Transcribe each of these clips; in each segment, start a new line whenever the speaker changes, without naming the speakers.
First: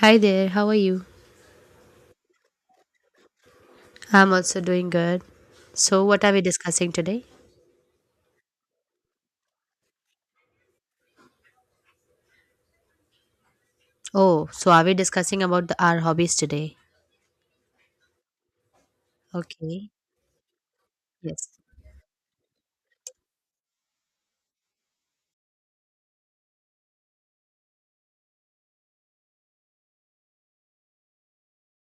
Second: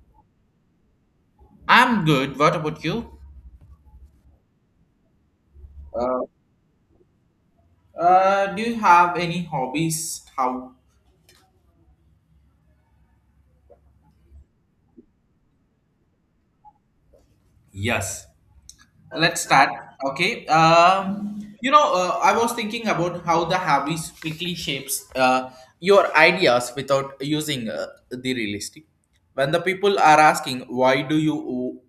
Hi there, how are you?
I'm good. What about you?
I'm also doing good. So, what are we discussing today?
Do you have any hobbies? How?
Oh, so are we discussing about our hobbies today?
Yes. Let's start.
Okay.
Okay.
Yes.
I was thinking about how the hobbies quickly shapes your ideas without using the realistic. When the people are asking, why do you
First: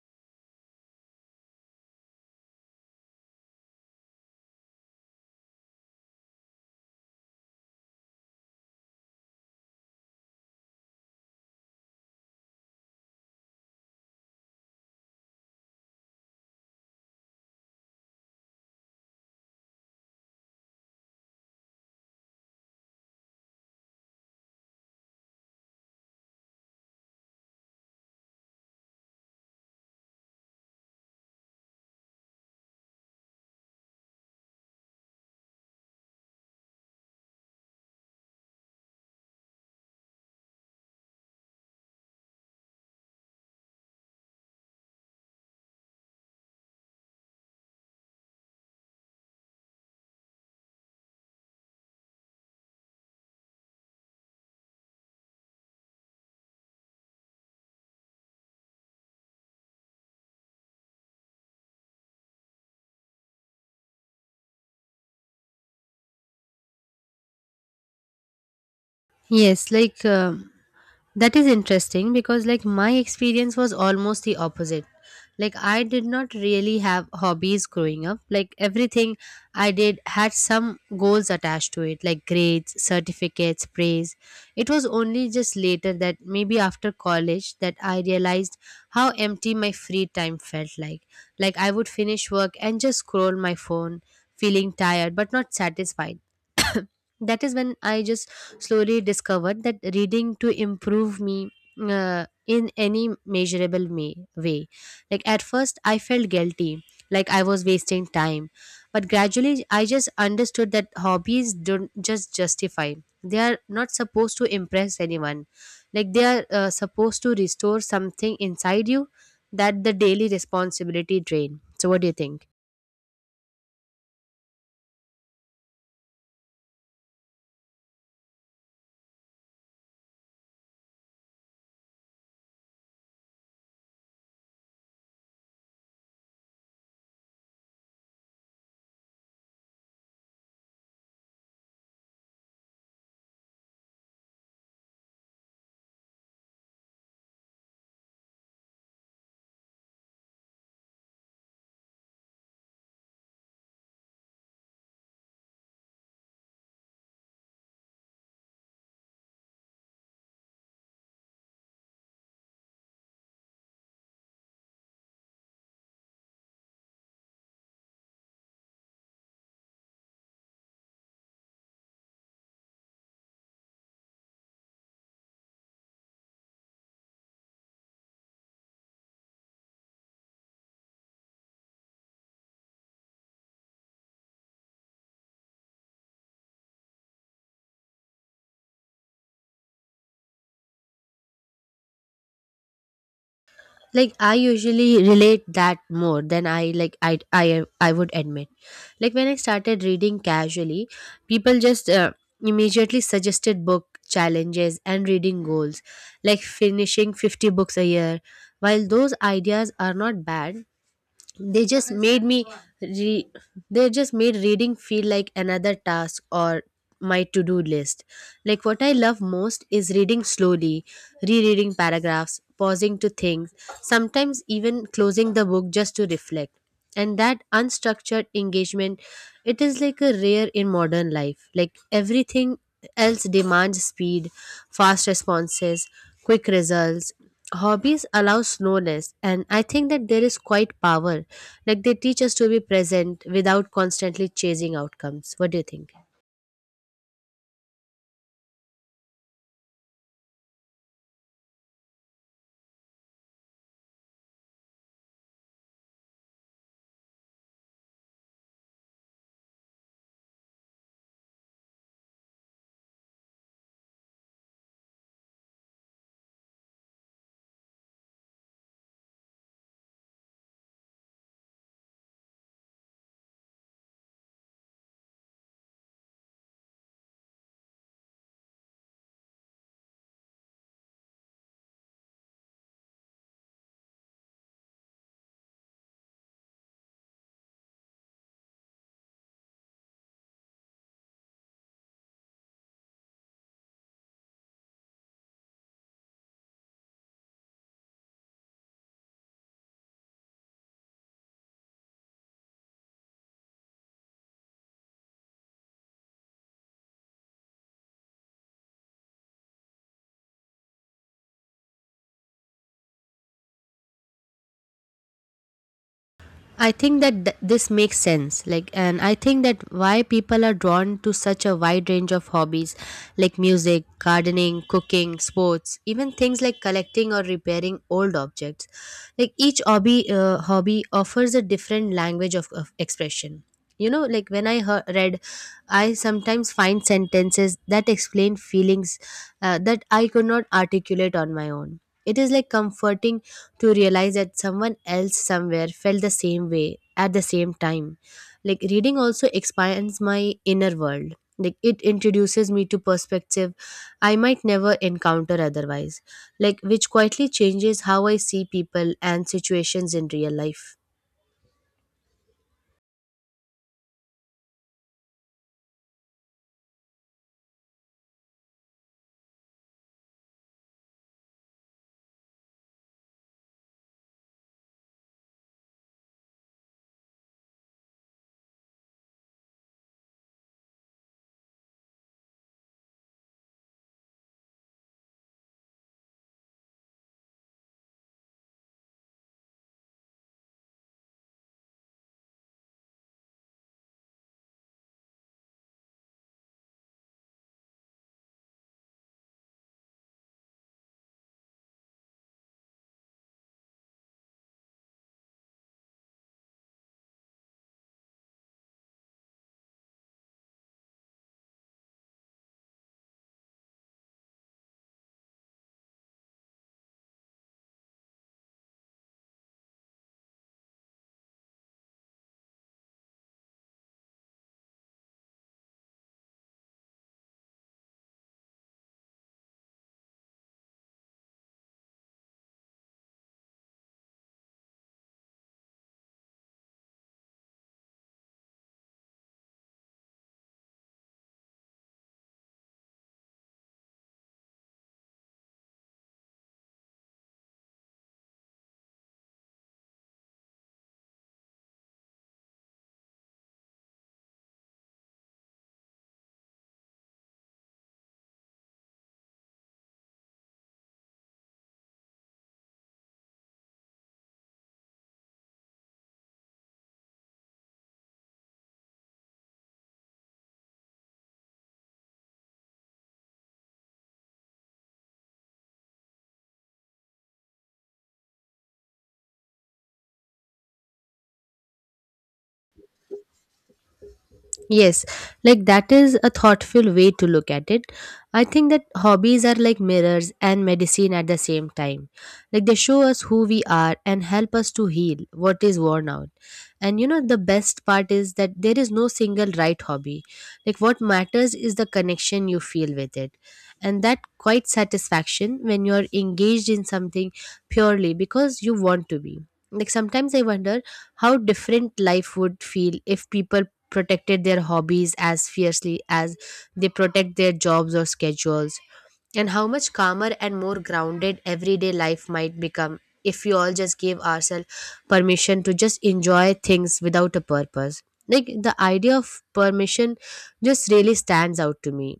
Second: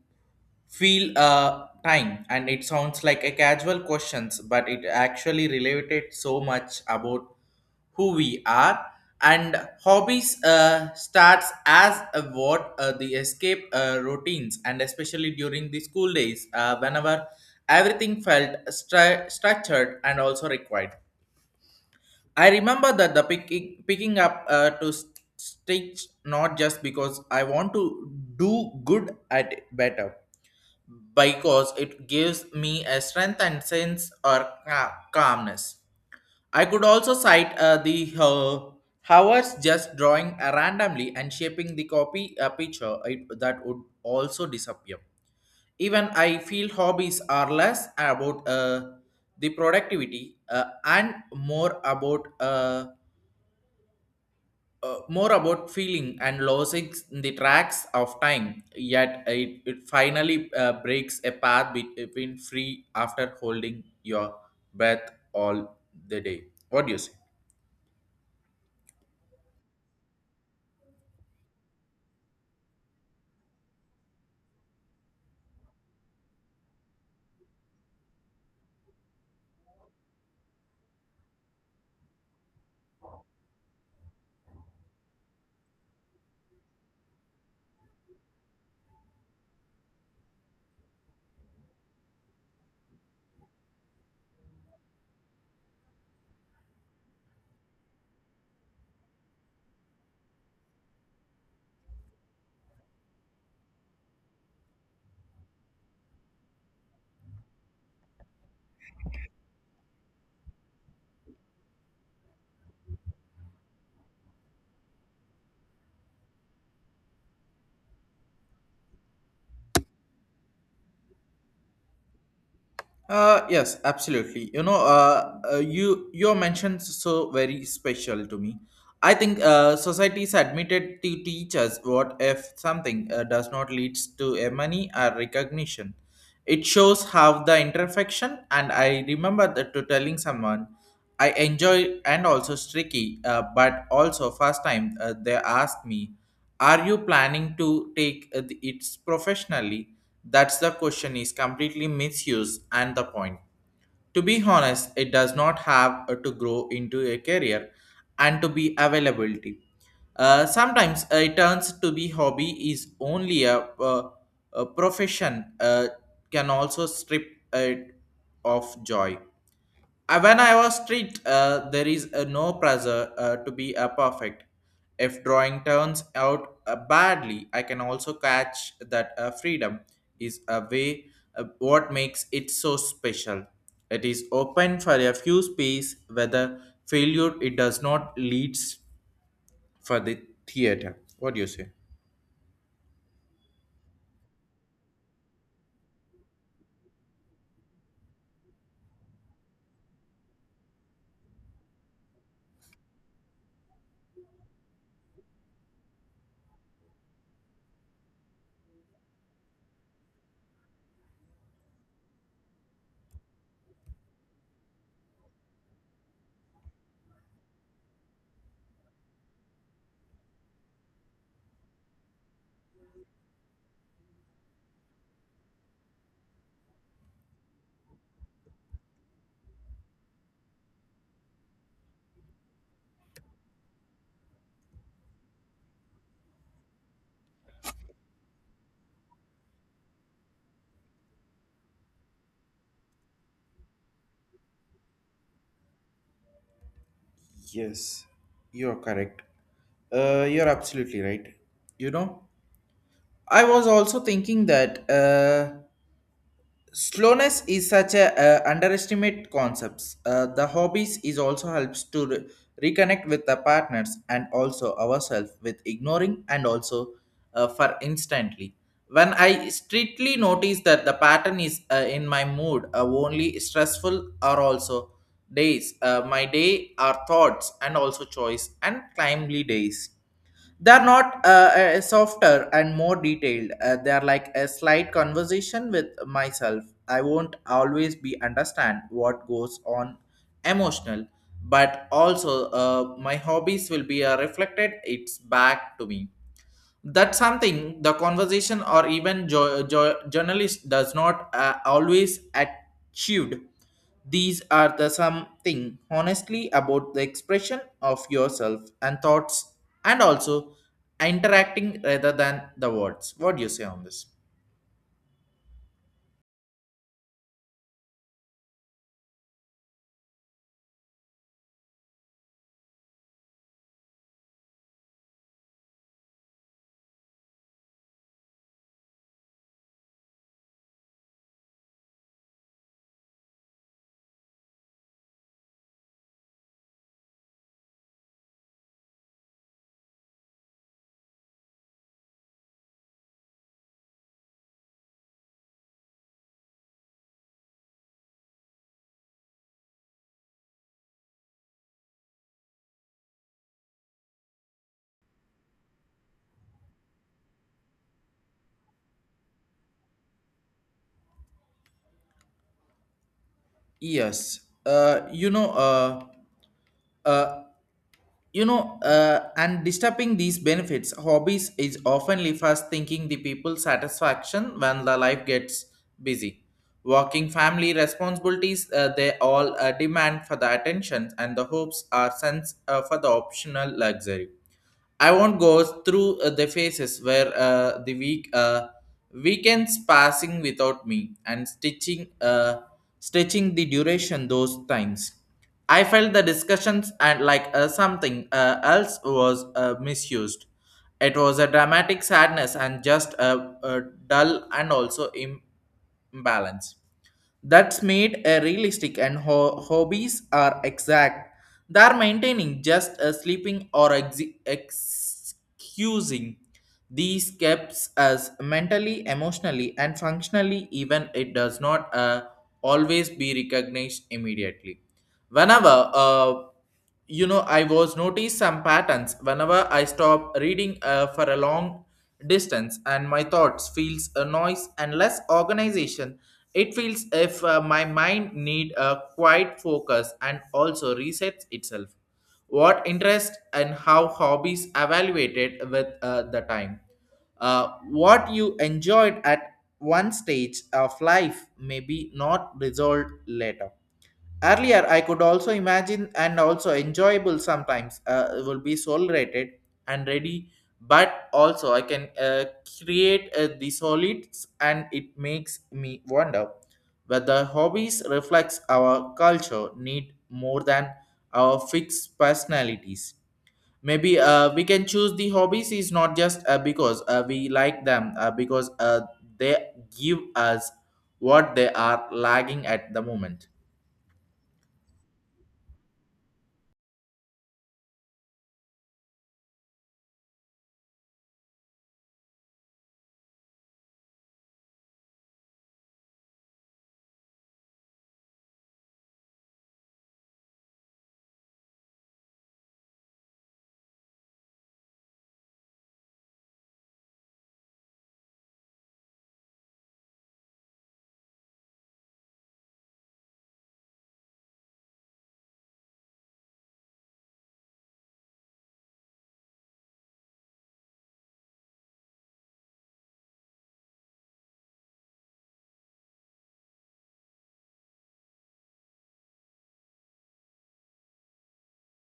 feel time and it sounds like a casual questions but it actually related so much about who we are and hobbies starts as a what the escape routines and especially during the school days whenever everything felt structured and also required. I remember that the picking up to stitch, not just because I want to do good at it better, because it gives me a strength and sense or calmness. I could also cite the hours just drawing randomly and shaping the copy picture it, that would also disappear. Even I feel hobbies are less about the productivity and more about feeling and losing in the tracks of time, yet it finally breaks a path between free after holding your breath all the day. What do you say?
Yes, like that is interesting because, like, my experience was almost the opposite. Like, I did not really have hobbies growing up. Like, everything I did had some goals attached to it, like grades, certificates, praise. It was only just later that maybe after college that I realized how empty my free time felt like. Like, I would finish work and just scroll my phone, feeling tired but not satisfied. That is when I just slowly discovered that reading to improve me in any measurable way. Like, at first I felt guilty, like I was wasting time, but gradually I just understood that hobbies don't just justify, they are not supposed to impress anyone, like they are supposed to restore something inside you that the daily responsibility drain. So what do you think?
Yes, absolutely. You know, your mentions so very special to me. I think society's admitted to teach us what if something does not lead to a money or recognition. It shows how the imperfection, and I remember that to telling someone, I enjoy and also streaky, but also first time they asked me, are you planning to take it professionally? That's the question is completely misused and the point, to be honest, it does not have to grow into a career and to be availability. Sometimes it turns to be hobby is only a profession can also strip it of joy. When I was street, there is no pressure to be perfect. If drawing turns out badly, I can also catch that freedom is a way what makes it so special. It is open for a few space whether failure it does not leads for the theater. What do you say?
Like I usually relate that more than I I would admit, like when I started reading casually, people just immediately suggested book challenges and reading goals, like finishing 50 books a year. While those ideas are not bad, they just made me re- they just made reading feel like another task or my to-do list. Like what I love most is reading slowly, rereading paragraphs, pausing to think, sometimes even closing the book just to reflect. And that unstructured engagement, it is like a rare in modern life, like everything else demands speed, fast responses, quick results. Hobbies allow slowness, and I think that there is quite power, like they teach us to be present without constantly chasing outcomes. What do you think?
Yes, you are correct. You're absolutely right. You know, I was also thinking that. Slowness is such a underestimate concepts. The hobbies is also helps to reconnect with the partners and also ourselves with ignoring and also for instantly. When I strictly notice that the pattern is in my mood only stressful are also days, my day are thoughts and also choice and timely days, they're not softer and more detailed. They're like a slight conversation with myself. I won't always be understand what goes on emotional, but also my hobbies will be reflected it's back to me. That's something the conversation or even journalist does not always achieved. These are the something honestly about the expression of yourself and thoughts and also interacting rather than the words. What do you say on this?
I think that this makes sense. Like, and I think that why people are drawn to such a wide range of hobbies, like music, gardening, cooking, sports, even things like collecting or repairing old objects. Like, each hobby, hobby offers a different language of expression. You know, like when I heard, read, I sometimes find sentences that explain feelings that I could not articulate on my own. It is like comforting to realize that someone else somewhere felt the same way at the same time. Like reading also expands my inner world. Like it introduces me to perspective I might never encounter otherwise, like which quietly changes how I see people and situations in real life.
Yes. uh, you know uh, uh, and disturbing these benefits hobbies is oftenly fast thinking the people satisfaction. When the life gets busy, working family responsibilities, they all demand for the attention and the hopes are sense for the optional luxury. I won't go through the phases where the week weekends passing without me and stitching, stretching the duration those times. I felt the discussions and like something else was misused. It was a dramatic sadness and just a dull and also imbalance that's made a realistic, and hobbies are exact, they are maintaining just a sleeping or excusing. These keeps us mentally, emotionally and functionally, even it does not always be recognized immediately. Whenever I was notice some patterns whenever I stop reading for a long distance, and my thoughts feels a noise and less organization. It feels if my mind need a quiet focus and also resets itself. What interest and how hobbies evaluated with the time, what you enjoyed at one stage of life may be not resolved later. Earlier, I could also imagine and also enjoyable sometimes will be solid and ready, but also I can create the solids, and it makes me wonder whether hobbies reflects our culture need more than our fixed personalities. Maybe we can choose the hobbies is not just because we like them, because they give us what they are lagging at the moment.
Yes, like that is a thoughtful way to look at it. I think that hobbies are like mirrors and medicine at the same time. Like they show us who we are and help us to heal what is worn out. And you know, the best part is that there is no single right hobby. Like what matters is the connection you feel with it. And that quite satisfaction when you're engaged in something purely because you want to be. Like sometimes I wonder how different life would feel if people protected their hobbies as fiercely as they protect their jobs or schedules, and how much calmer and more grounded everyday life might become if we all just gave ourselves permission to just enjoy things without a purpose. Like the idea of permission just really stands out to me,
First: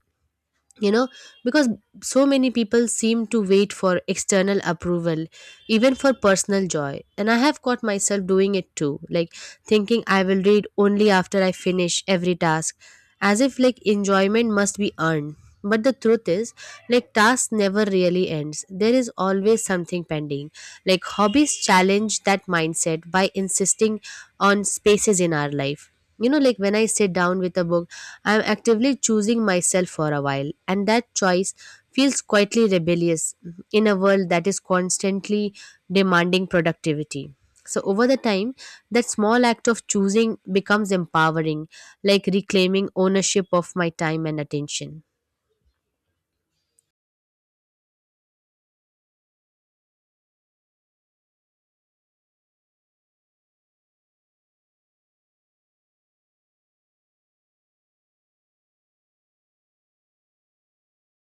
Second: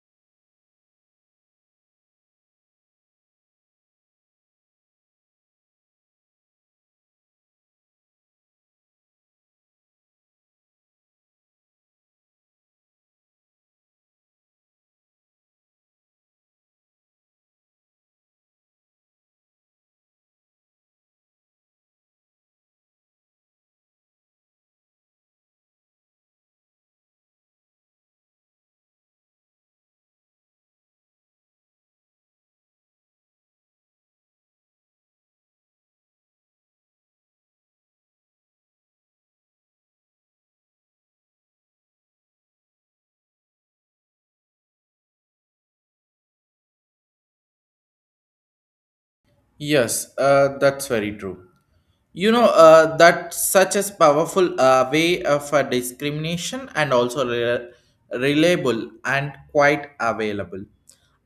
you know, because so many people seem to wait for external approval even for personal joy, and I have caught myself doing it too, like thinking I will read only after I finish every task, as if like enjoyment must be earned. But the truth is, like task never really ends, there is always something pending. Like hobbies challenge that mindset by insisting on spaces in our life, you know, like when I sit down with a book, I'm actively choosing myself for a while, and that choice feels quietly rebellious in a world that is constantly demanding productivity. So, over the time, that small act of choosing becomes empowering, like reclaiming ownership of my time and attention.
Yes, that's very true. You know, that such as powerful way of discrimination and also reliable and quite available.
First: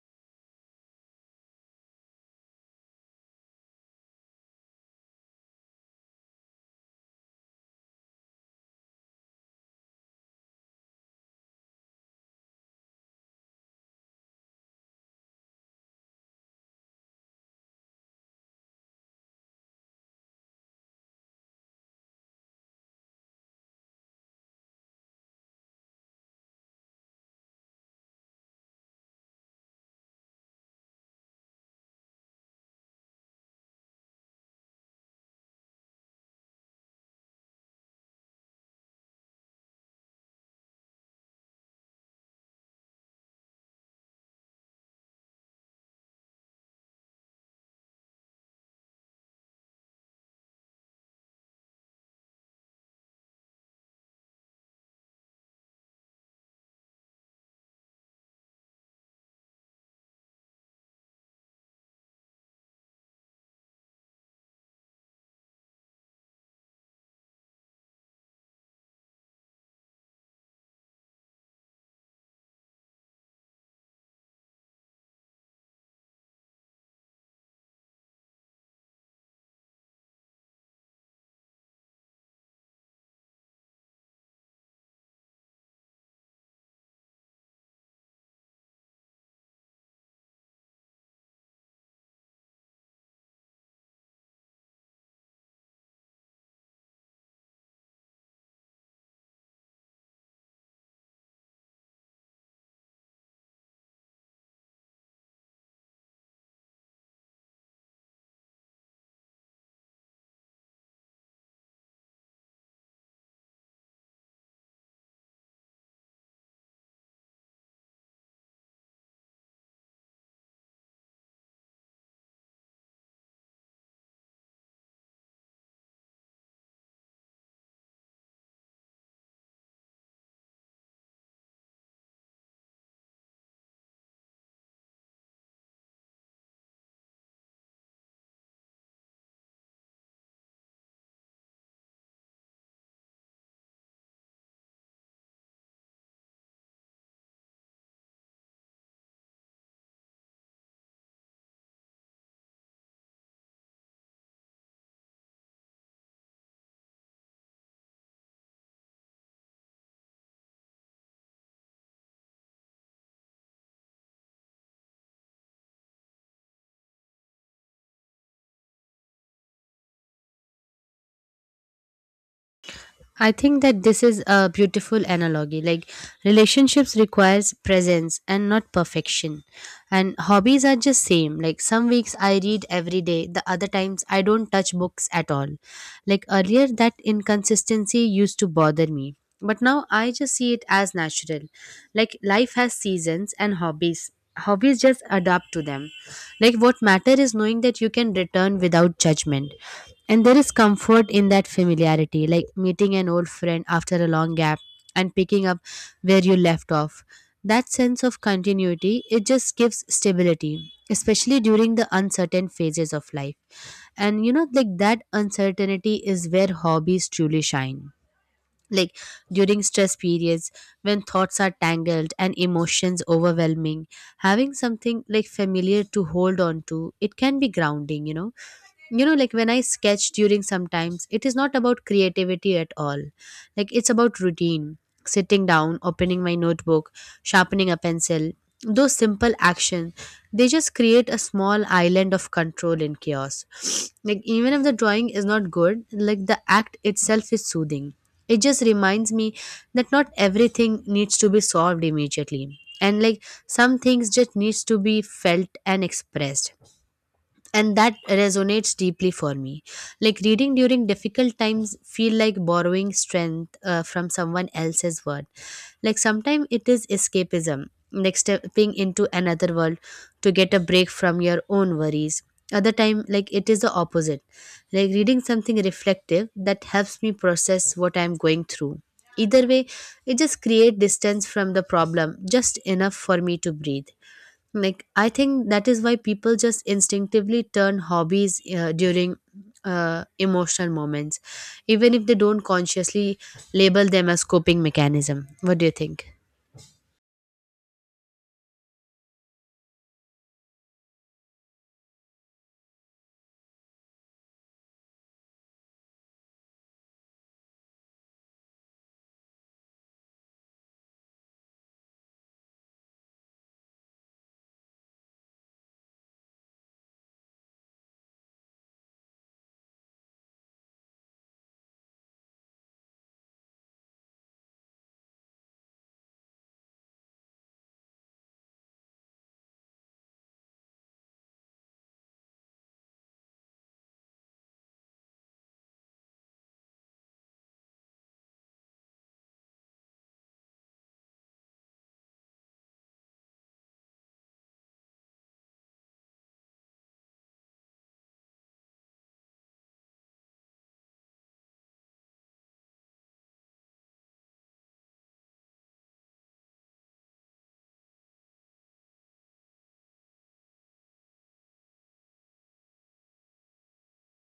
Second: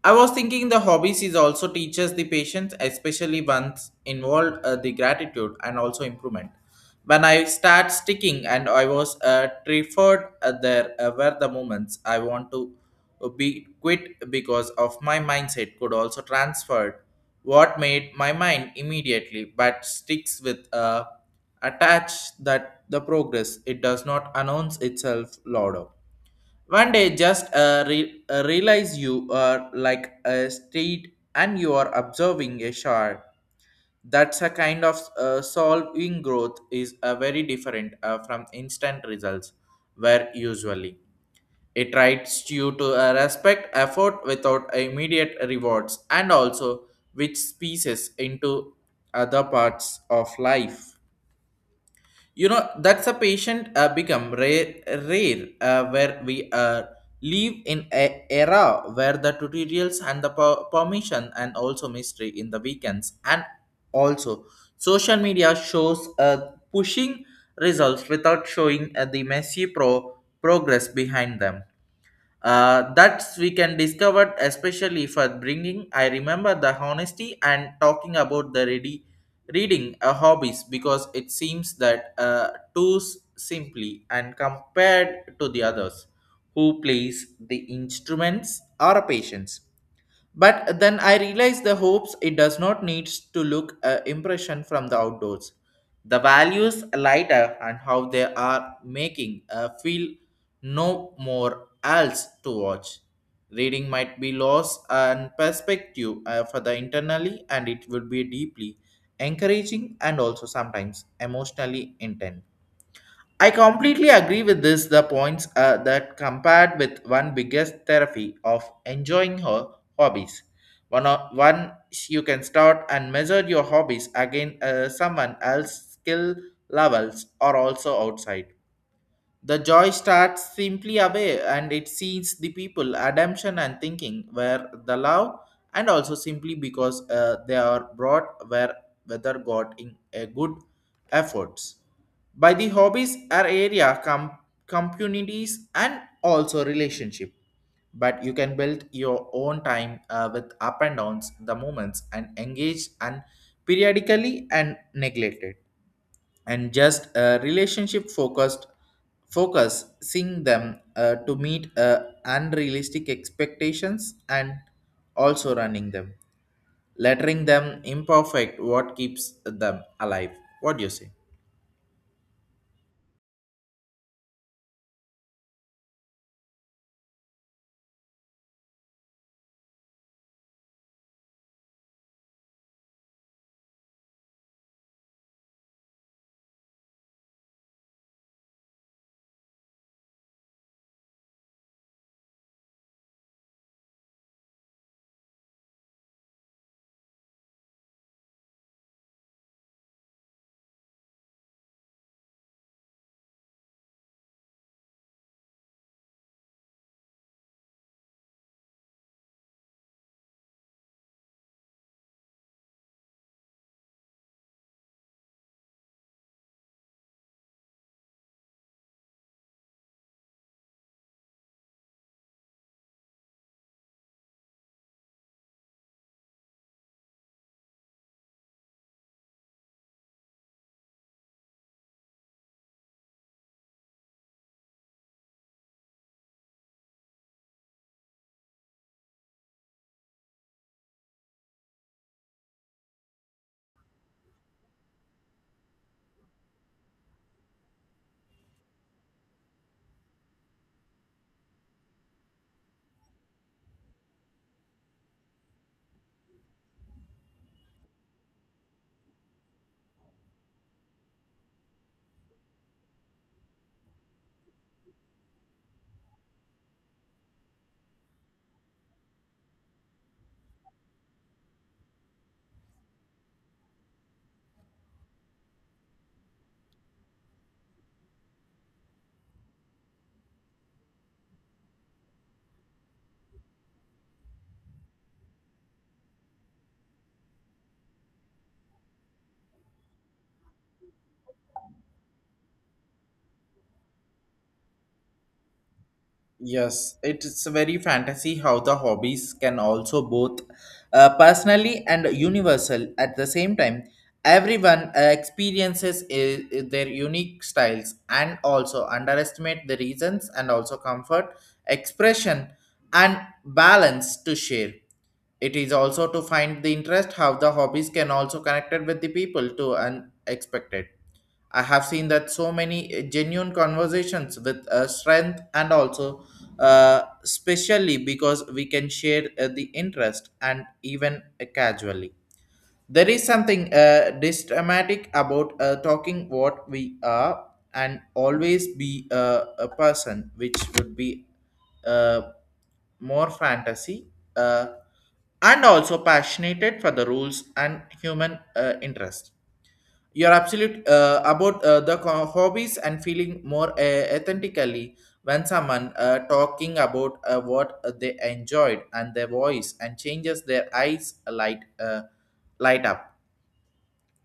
I was thinking the hobbies is also teaches the patience, especially ones involved the gratitude and also improvement. When I start sticking and I was referred, there were the moments I want to be quit because of my mindset could also transferred what made my mind immediately but sticks with attach that the progress it does not announce itself louder. One day, just realize you are like a street and you are observing a shard. That's a kind of solving growth is a very different from instant results, where usually it writes you to respect effort without immediate rewards, and also which species into other parts of life. You know, that's a patient become rare where we live in a era where the tutorials and the permission and also mystery in the weekends and also social media shows pushing results without showing the messy progress behind them. That's we can discover especially for bringing. I remember the honesty and talking about the ready reading hobbies because it seems that too simply and compared to the others who plays the instruments or patients. But then I realized the hopes it does not needs to look a impression from the outdoors. The values lighter and how they are making a feel, no more else to watch. Reading might be loss and perspective for the internally and it would be deeply encouraging and also sometimes emotionally intense. I completely agree with this. The points that compared with one biggest therapy of enjoying her hobbies. One you can start and measure your hobbies against someone else's skill levels or also outside. The joy starts simply away and it sees the people, ademption and thinking, where the love, and also simply because they are brought where whether got in a good efforts. By the hobbies are area, communities and also relationship. But you can build your own time with up and downs, the moments and engage and periodically and neglected, and just a relationship focus seeing them to meet unrealistic expectations and also running them, lettering them imperfect what keeps them alive. What do you say?
I think that this is a beautiful analogy. Like relationships requires presence and not perfection. And hobbies are just same. Like some weeks I read every day, the other times I don't touch books at all. Like earlier that inconsistency used to bother me. But now I just see it as natural. Like life has seasons and hobbies. Hobbies just adapt to them. Like what matter is knowing that you can return without judgment. And there is comfort in that familiarity, like meeting an old friend after a long gap and picking up where you left off. That sense of continuity, it just gives stability, especially during the uncertain phases of life. And you know, like that uncertainty is where hobbies truly shine. Like during stress periods, when thoughts are tangled and emotions overwhelming, having something like familiar to hold on to, it can be grounding, you know. You know, like when I sketch during sometimes it is not about creativity at all, like it's about routine, sitting down, opening my notebook, sharpening a pencil, those simple actions, they just create a small island of control in chaos. Like even if the drawing is not good, like the act itself is soothing. It just reminds me that not everything needs to be solved immediately, and like some things just needs to be felt and expressed, and that resonates deeply for me. Like reading during difficult times feel like borrowing strength from someone else's word. Like sometimes it is escapism, like stepping into another world to get a break from your own worries. Other time, like it is the opposite, like reading something reflective that helps me process what I'm going through. Either way, it just create distance from the problem just enough for me to breathe. Like I think that is why people just instinctively turn hobbies during emotional moments, even if they don't consciously label them as coping mechanism. What do you think?
Yes, it's very fantasy how the hobbies can also both personally and universal at the same time. Everyone experiences their unique styles and also underestimate the reasons and also comfort, expression, and balance to share. It is also to find the interest how the hobbies can also connected with the people to unexpected. I have seen that so many genuine conversations with strength and also especially because we can share the interest and even casually. There is something dramatic about talking what we are and always be a person which would be uh, more fantasy uh, and also passionate for the rules and human interest. You're absolute about the hobbies and feeling more authentically when someone talking about what they enjoyed and their voice and changes their eyes light up.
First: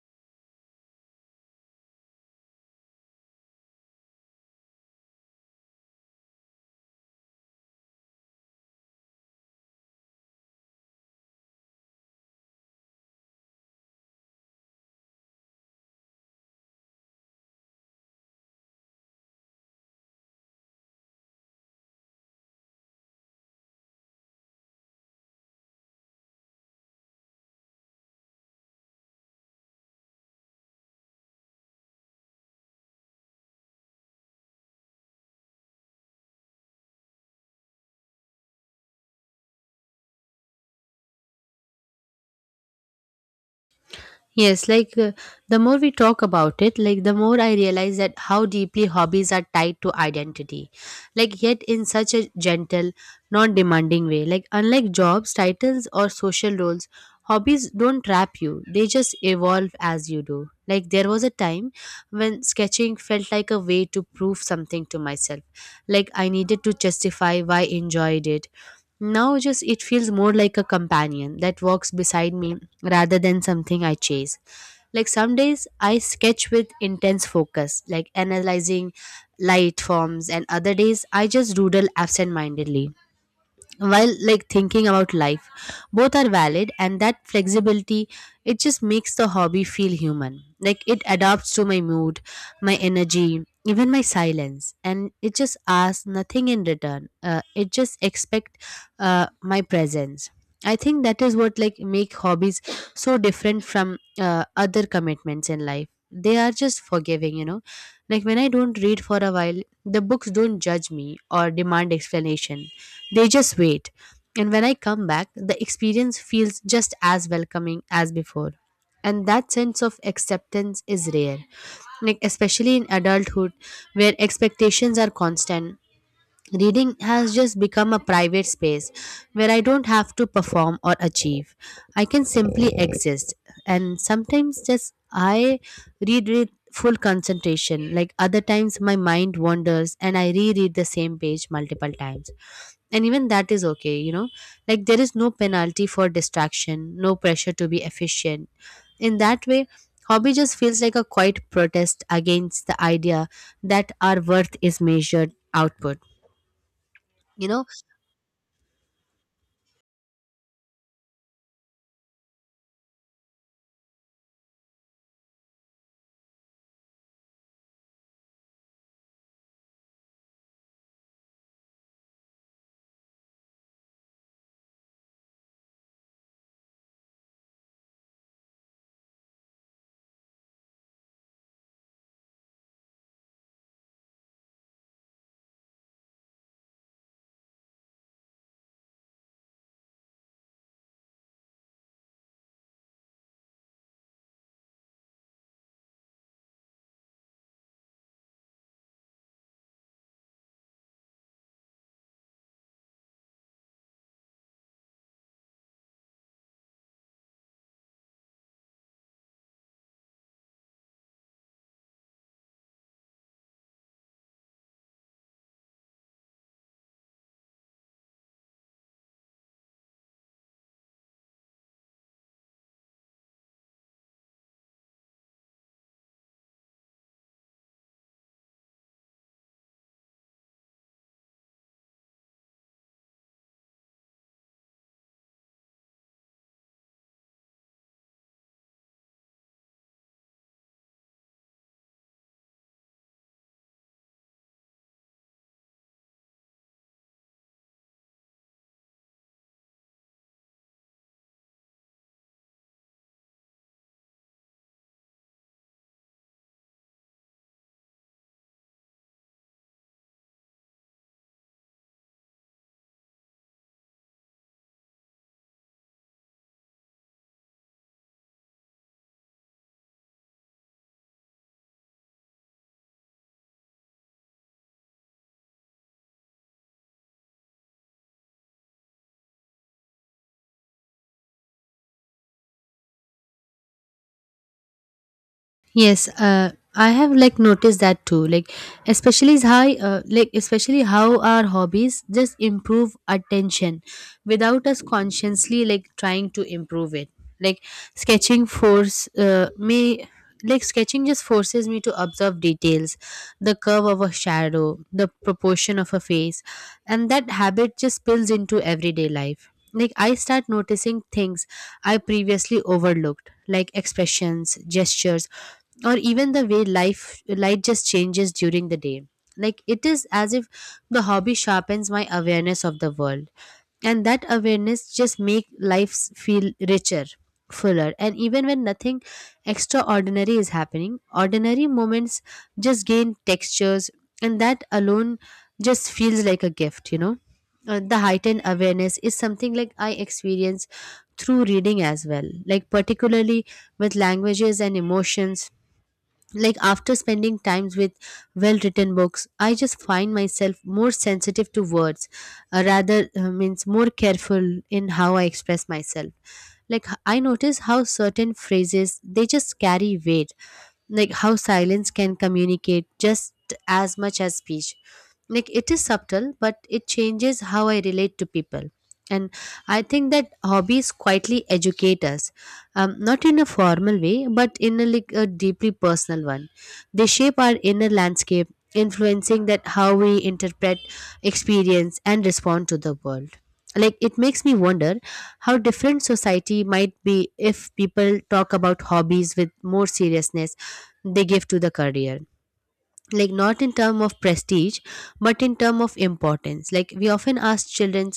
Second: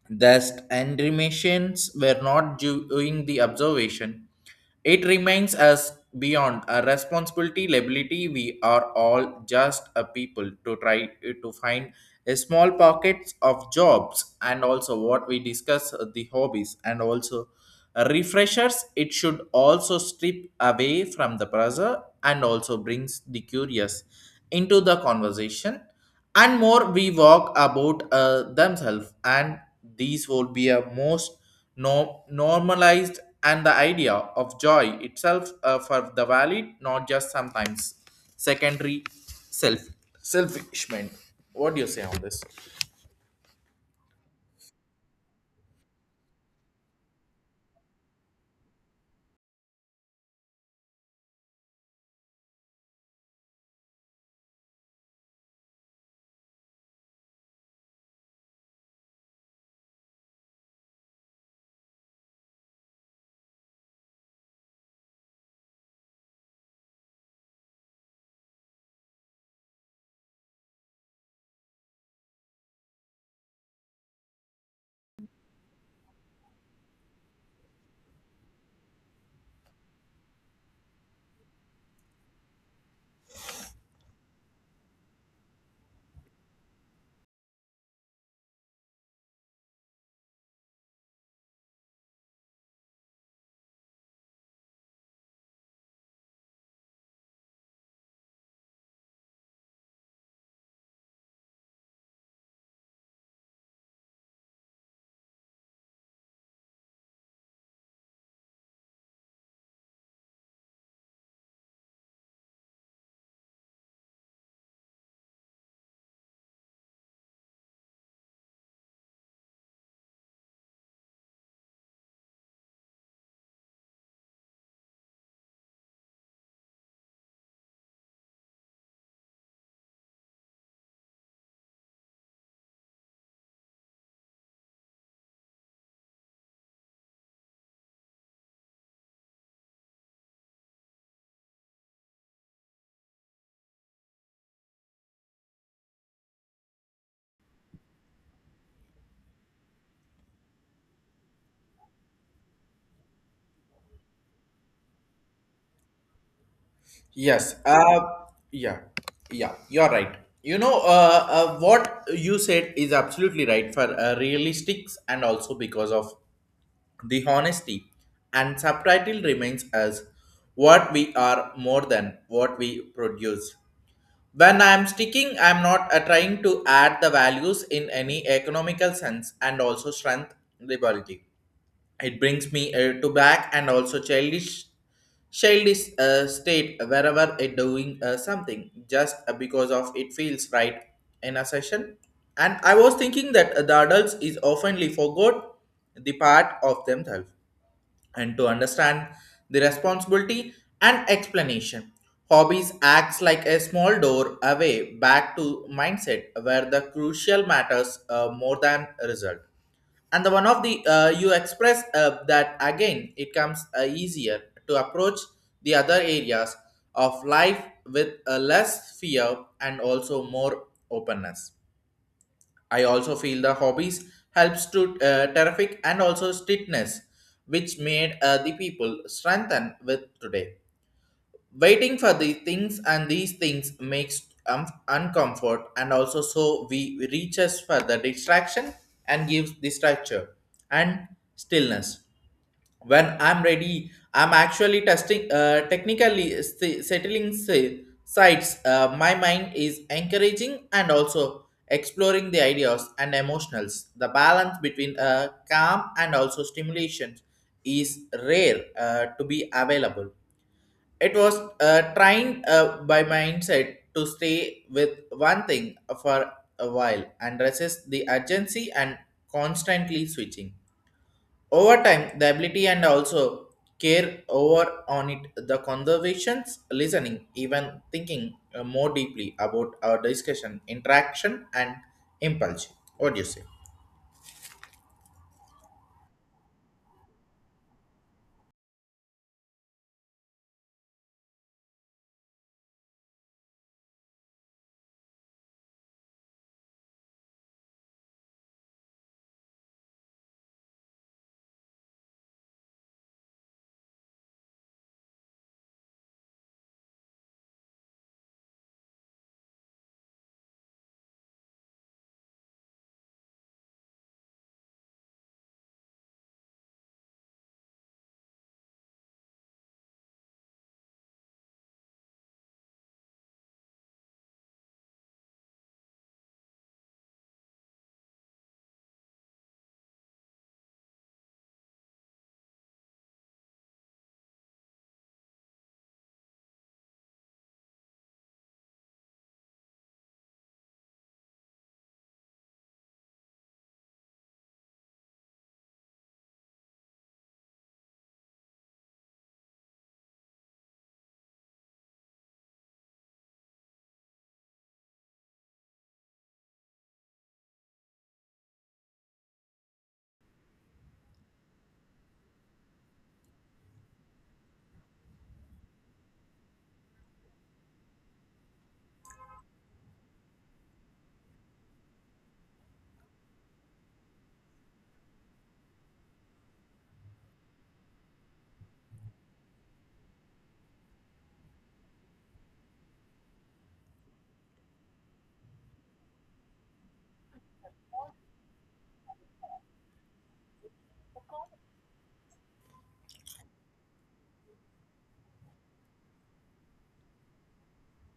Thus, and were not doing the observation. It remains us beyond a responsibility liability. We are all just a people to try to find a small pockets of jobs, and also what we discuss the hobbies and also refreshers. It should also strip away from the pressure and also brings the curious into the conversation, and more we walk about themselves, and these will be a most normalized and the idea of joy itself, for the valid, not just sometimes secondary self selfishment. What do you say on this?
Yes, like the more we talk about it, like the more I realize that how deeply hobbies are tied to identity. Like yet in such a gentle, non demanding way. Like unlike jobs, titles or social roles, hobbies don't trap you. They just evolve as you do. Like there was a time when sketching felt like a way to prove something to myself. Like I needed to justify why I enjoyed it. Now just it feels more like a companion that walks beside me rather than something I chase. Like some days I sketch with intense focus, like analyzing light forms, and other days I just doodle absent mindedly while like thinking about life. Both are valid, and that flexibility it just makes the hobby feel human. Like it adapts to my mood, my energy, even my silence, and it just asks nothing in return. It just expect my presence. I think that is what like make hobbies so different from other commitments in life. They are just forgiving, you know. Like when I don't read for a while, the books don't judge me or demand explanation. They just wait. And when I come back, the experience feels just as welcoming as before, and that sense of acceptance is rare, like especially in adulthood where expectations are constant. Reading has just become a private space where I don't have to perform or achieve. I can simply exist, and sometimes just I read with full concentration, like other times my mind wanders and I reread the same page multiple times, and even that is okay, you know. Like there is no penalty for distraction, no pressure to be efficient. In that way, hobby just feels like a quiet protest against the idea that our worth is measured output, you
Yes,
know.
yeah. Yeah, you're right. You know, what you said is absolutely right for realistics and also because of the honesty, and subtitle remains as what we are more than what we produce. When I am sticking, I am not trying to add the values in any economical sense, and also strength liberty. It brings me to back and also childish state wherever it doing something just because of it feels right in a session. And I was thinking that the adults is oftenly forgot the part of themselves and to understand the responsibility and explanation. Hobbies acts like a small door away back to mindset where the crucial matters more than result. And the one of the you express that again it comes easier to approach the other areas of life with less fear and also more openness. I also feel the hobbies helps to terrific and also strictness, which made the people strengthen with today. Waiting for the things and these things makes uncomfort, and also so we reaches for the distraction and gives the structure and stillness. When I'm ready, I'm actually testing technically settling sites. Uh, my mind is encouraging and also exploring the ideas and emotionals. The balance between calm and also stimulation is rare to be available. It was trying by mindset to stay with one thing for a while and resist the urgency and constantly switching. Over time, the ability and also care over on it, the conversations, listening, even thinking more deeply about our discussion, interaction, and impulse. What do you say?
Yes, I have like noticed that too. Like, especially is how, like especially how our hobbies just improve attention, without us consciously like trying to improve it. Like sketching force uh, me, like sketching just forces me to observe details, the curve of a shadow, the proportion of a face, and that habit just spills into everyday life. Like I start noticing things I previously overlooked, like expressions, gestures or even the way life light just changes during the day. Like it is as if the hobby sharpens my awareness of the world, and that awareness just make life feel richer, fuller, and even when nothing extraordinary is happening, ordinary moments just gain textures, and that alone just feels like a gift, you know. The heightened awareness is something like I experience through reading as well, like particularly with languages and emotions. Like after spending times with well written books, I just find myself more sensitive to words, rather means more careful in how I express myself. Like I notice how certain phrases they just carry weight, like how silence can communicate just as much as speech. Like it is subtle but it changes how I relate to people, and I think that hobbies quietly educate us, not in a formal way but in like, a deeply personal one. They shape our inner landscape, influencing that how we interpret experience and respond to the world. Like it makes me wonder how different society might be if people talk about hobbies with more seriousness they give to the career, like not in term of prestige but in term of importance. Like we often ask children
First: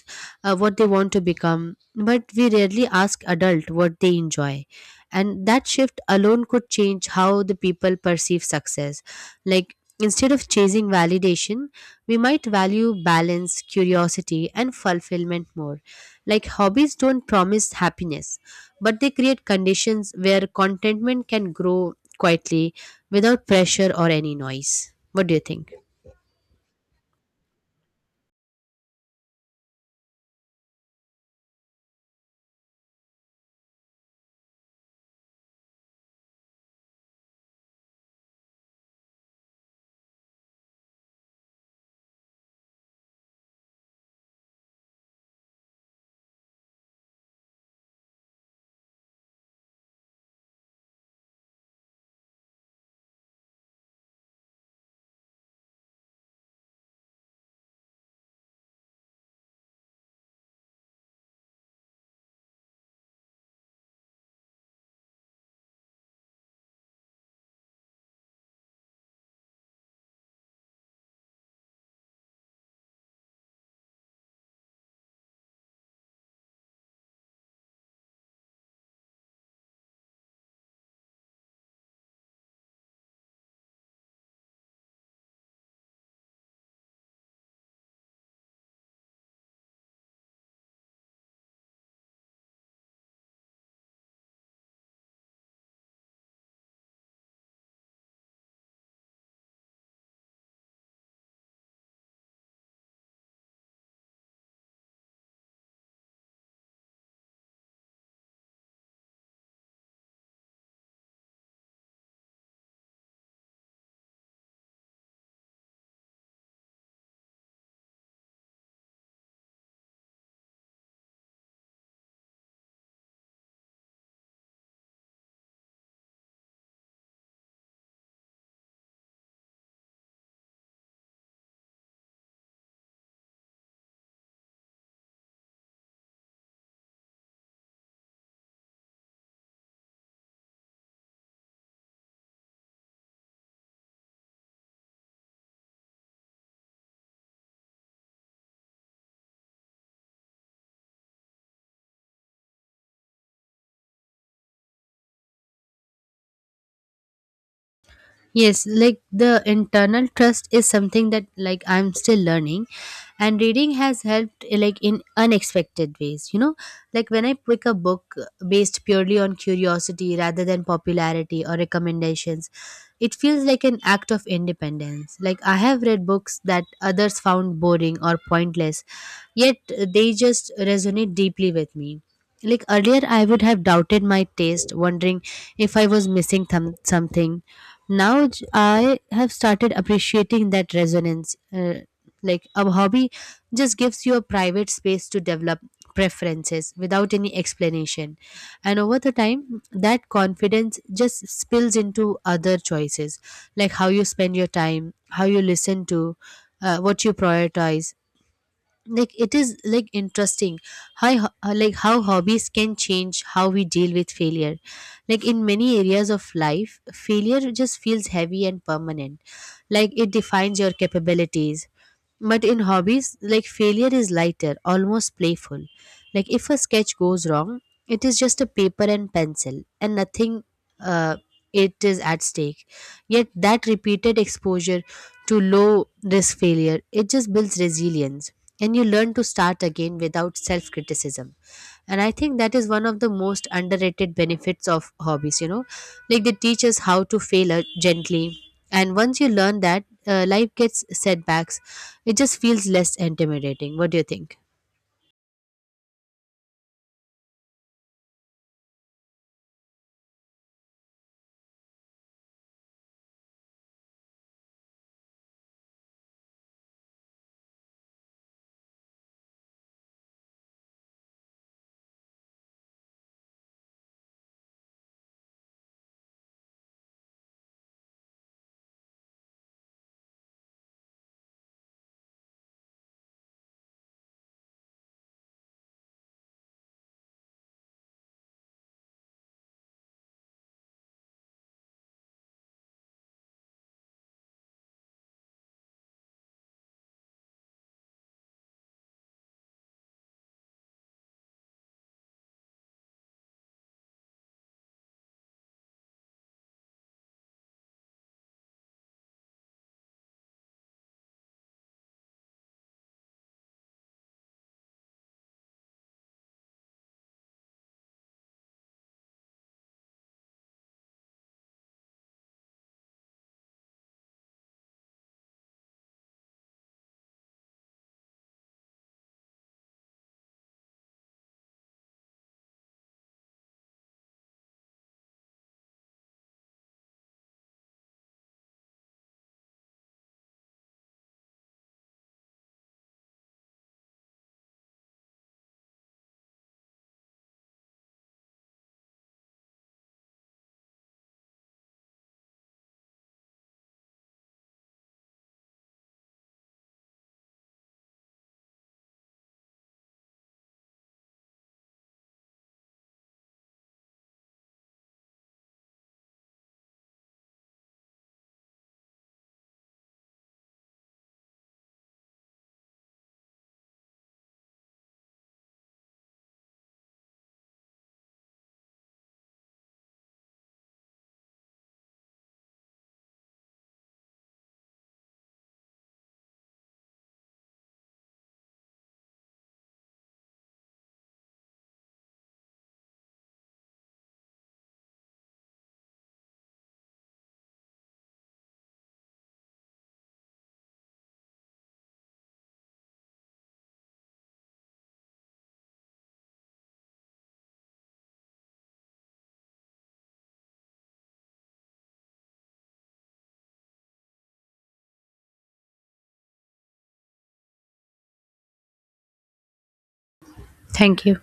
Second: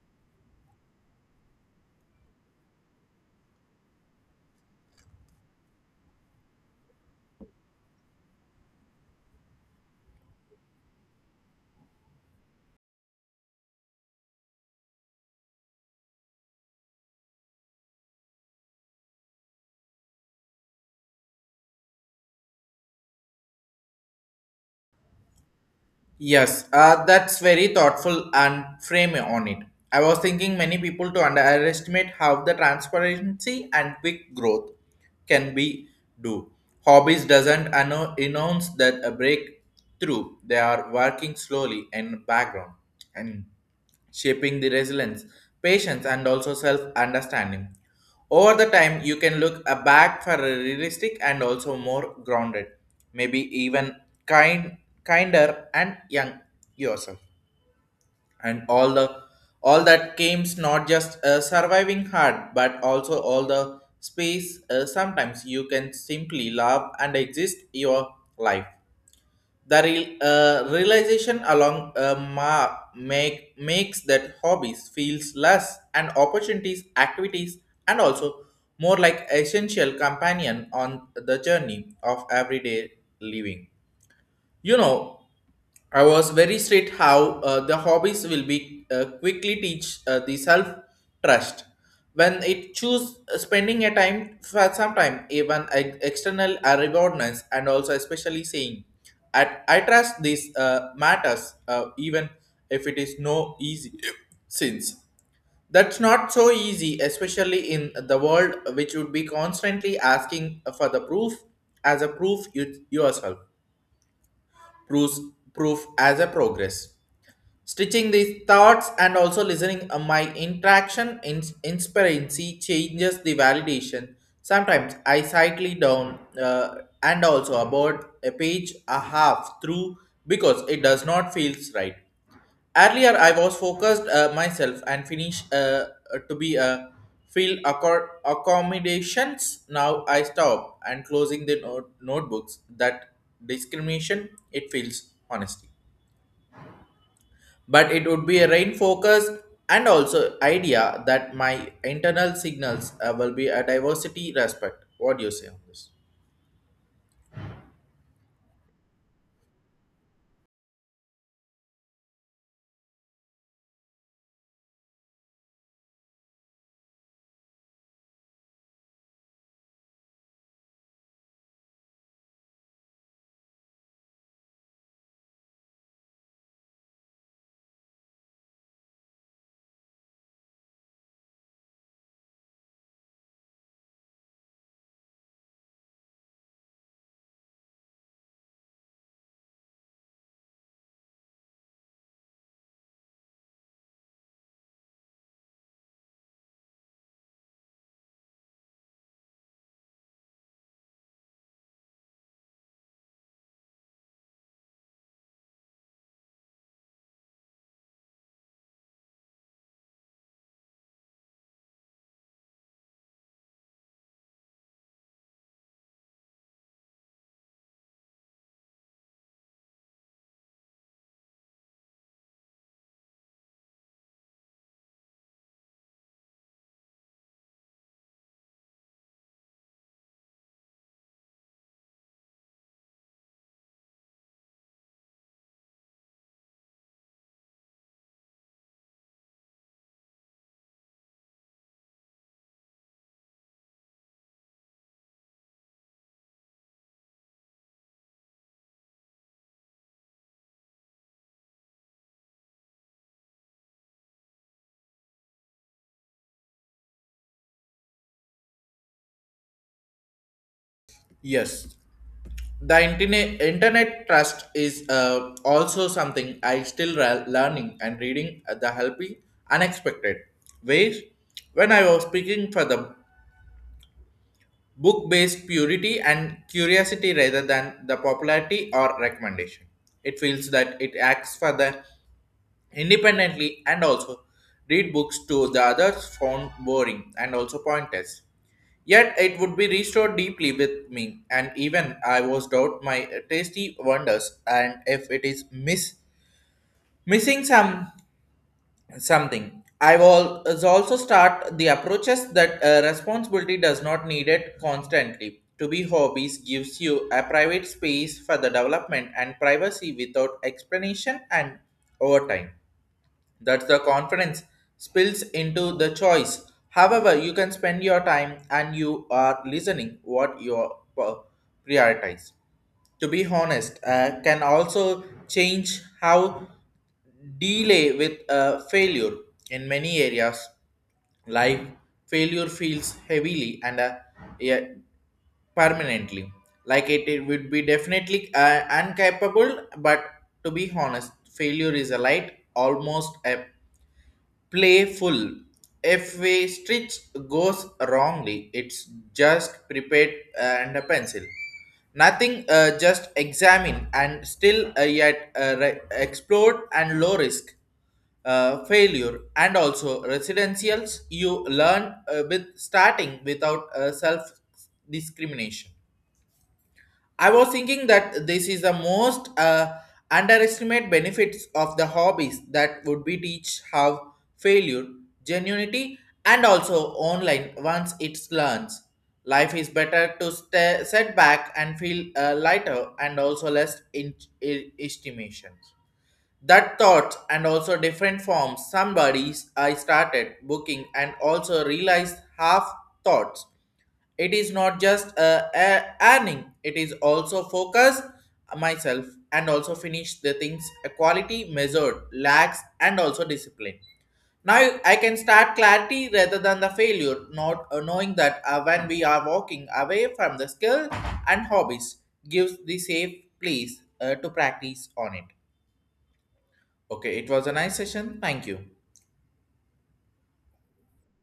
what they want to become, but we rarely ask adult what they enjoy, and that shift alone could change how the people perceive success. Like instead of chasing validation, we might value balance, curiosity and fulfillment more. Like hobbies don't promise happiness, but they create conditions where contentment can grow, quietly, without pressure or any noise. What do you think?
Yes, that's very thoughtful and frame on it. I was thinking many people to underestimate how the transparency and quick growth can be do. Hobbies doesn't announce that a breakthrough. They are working slowly in background and shaping the resilience, patience, and also self understanding. Over the time, you can look a back for a realistic and also more grounded, maybe even kind, kinder and young yourself. And all that games, not just surviving hard, but also all the space. Sometimes you can simply love and exist your life. The real, realization along makes that hobbies feels less and opportunities, activities, and also more like essential companion on the journey of everyday living. You know, I was very straight how the hobbies will be quickly teach the self trust when it choose spending a time for some time even external rewardness, and also especially saying at I trust this matters, even if it is no easy since that's not so easy, especially in the world which would be constantly asking for the proof as a proof you, yourself proves proof as a progress. Stitching these thoughts and also listening my interaction in inspirancy changes the validation. Sometimes I slightly down, and also about a page a half through because it does not feels right. Earlier I was focused myself and finish, to be a field accommodations. Now I stop and closing the notebooks that discrimination it feels honesty, but it would be a rain focus and also idea that my internal signals will be a diversity respect. What do you say on this?
Yes, like the internal trust is something that like I'm still learning, and reading has helped like in unexpected ways, you know? Like when I pick a book based purely on curiosity rather than popularity or recommendations, it feels like an act of independence. Like I have read books that others found boring or pointless, yet they just resonate deeply with me. Like earlier, I would have doubted my taste, wondering if I was missing something. Now I have started appreciating that resonance, like a hobby just gives you a private space to develop preferences without any explanation, and over the time that confidence just spills into other choices, like how you spend your time, how you listen to, what you prioritize. Like it is like interesting how like how hobbies can change how we deal with failure. Like in many areas of life, failure just feels heavy and permanent, like it defines your capabilities. But in hobbies, like failure is lighter, almost playful. Like if a sketch goes wrong, it is just a paper and pencil, and nothing uh, it is at stake. Yet that repeated exposure to low risk failure, it just builds resilience, and you learn to start again without self criticism. And I think that is one of the most underrated benefits of hobbies, you know. Like they teach us how to fail gently, and once you learn that, life gets setbacks, it just feels less intimidating. What do you think?
Yes, the internet trust is, also something I still learning, and reading the helping unexpected ways. When I was speaking for the book based purity and curiosity rather than the popularity or recommendation, it feels that it acts for the independently and also read books to the others found boring and also pointless. Yet it would be restored deeply with me, and even I was doubt my tasty wonders and if it is missing something. I will also start the approaches that responsibility does not need it constantly. To be hobbies gives you a private space for the development and privacy without explanation, and over time that the confidence spills into the choice. However, you can spend your time and you are listening what you are prioritize. To be honest, can also change how delay with failure in many areas. Life failure feels heavily and, yeah, permanently. Like it would be definitely incapable, but to be honest, failure is a light, almost a playful. If a stitch goes wrongly, it's just prepared and a pencil. Nothing, just examine and still, explored, and low risk failure and also residentials you learn, with starting without self discrimination. I was thinking that this is the most underestimate benefits of the hobbies that would be teach how failure, genuinity, and also online once it learns. Life is better to set back and feel lighter and also less estimations. That thought and also different forms. Somebody's I started booking and also realized half thoughts it is not just earning, it is also focus myself and also finish the things a quality measured lacks and also discipline. Now I can start clarity rather than the failure, not knowing that when we are walking away from the skill, and hobbies gives the safe place to practice on it. Okay, it was a nice session. Thank you.
Thank you.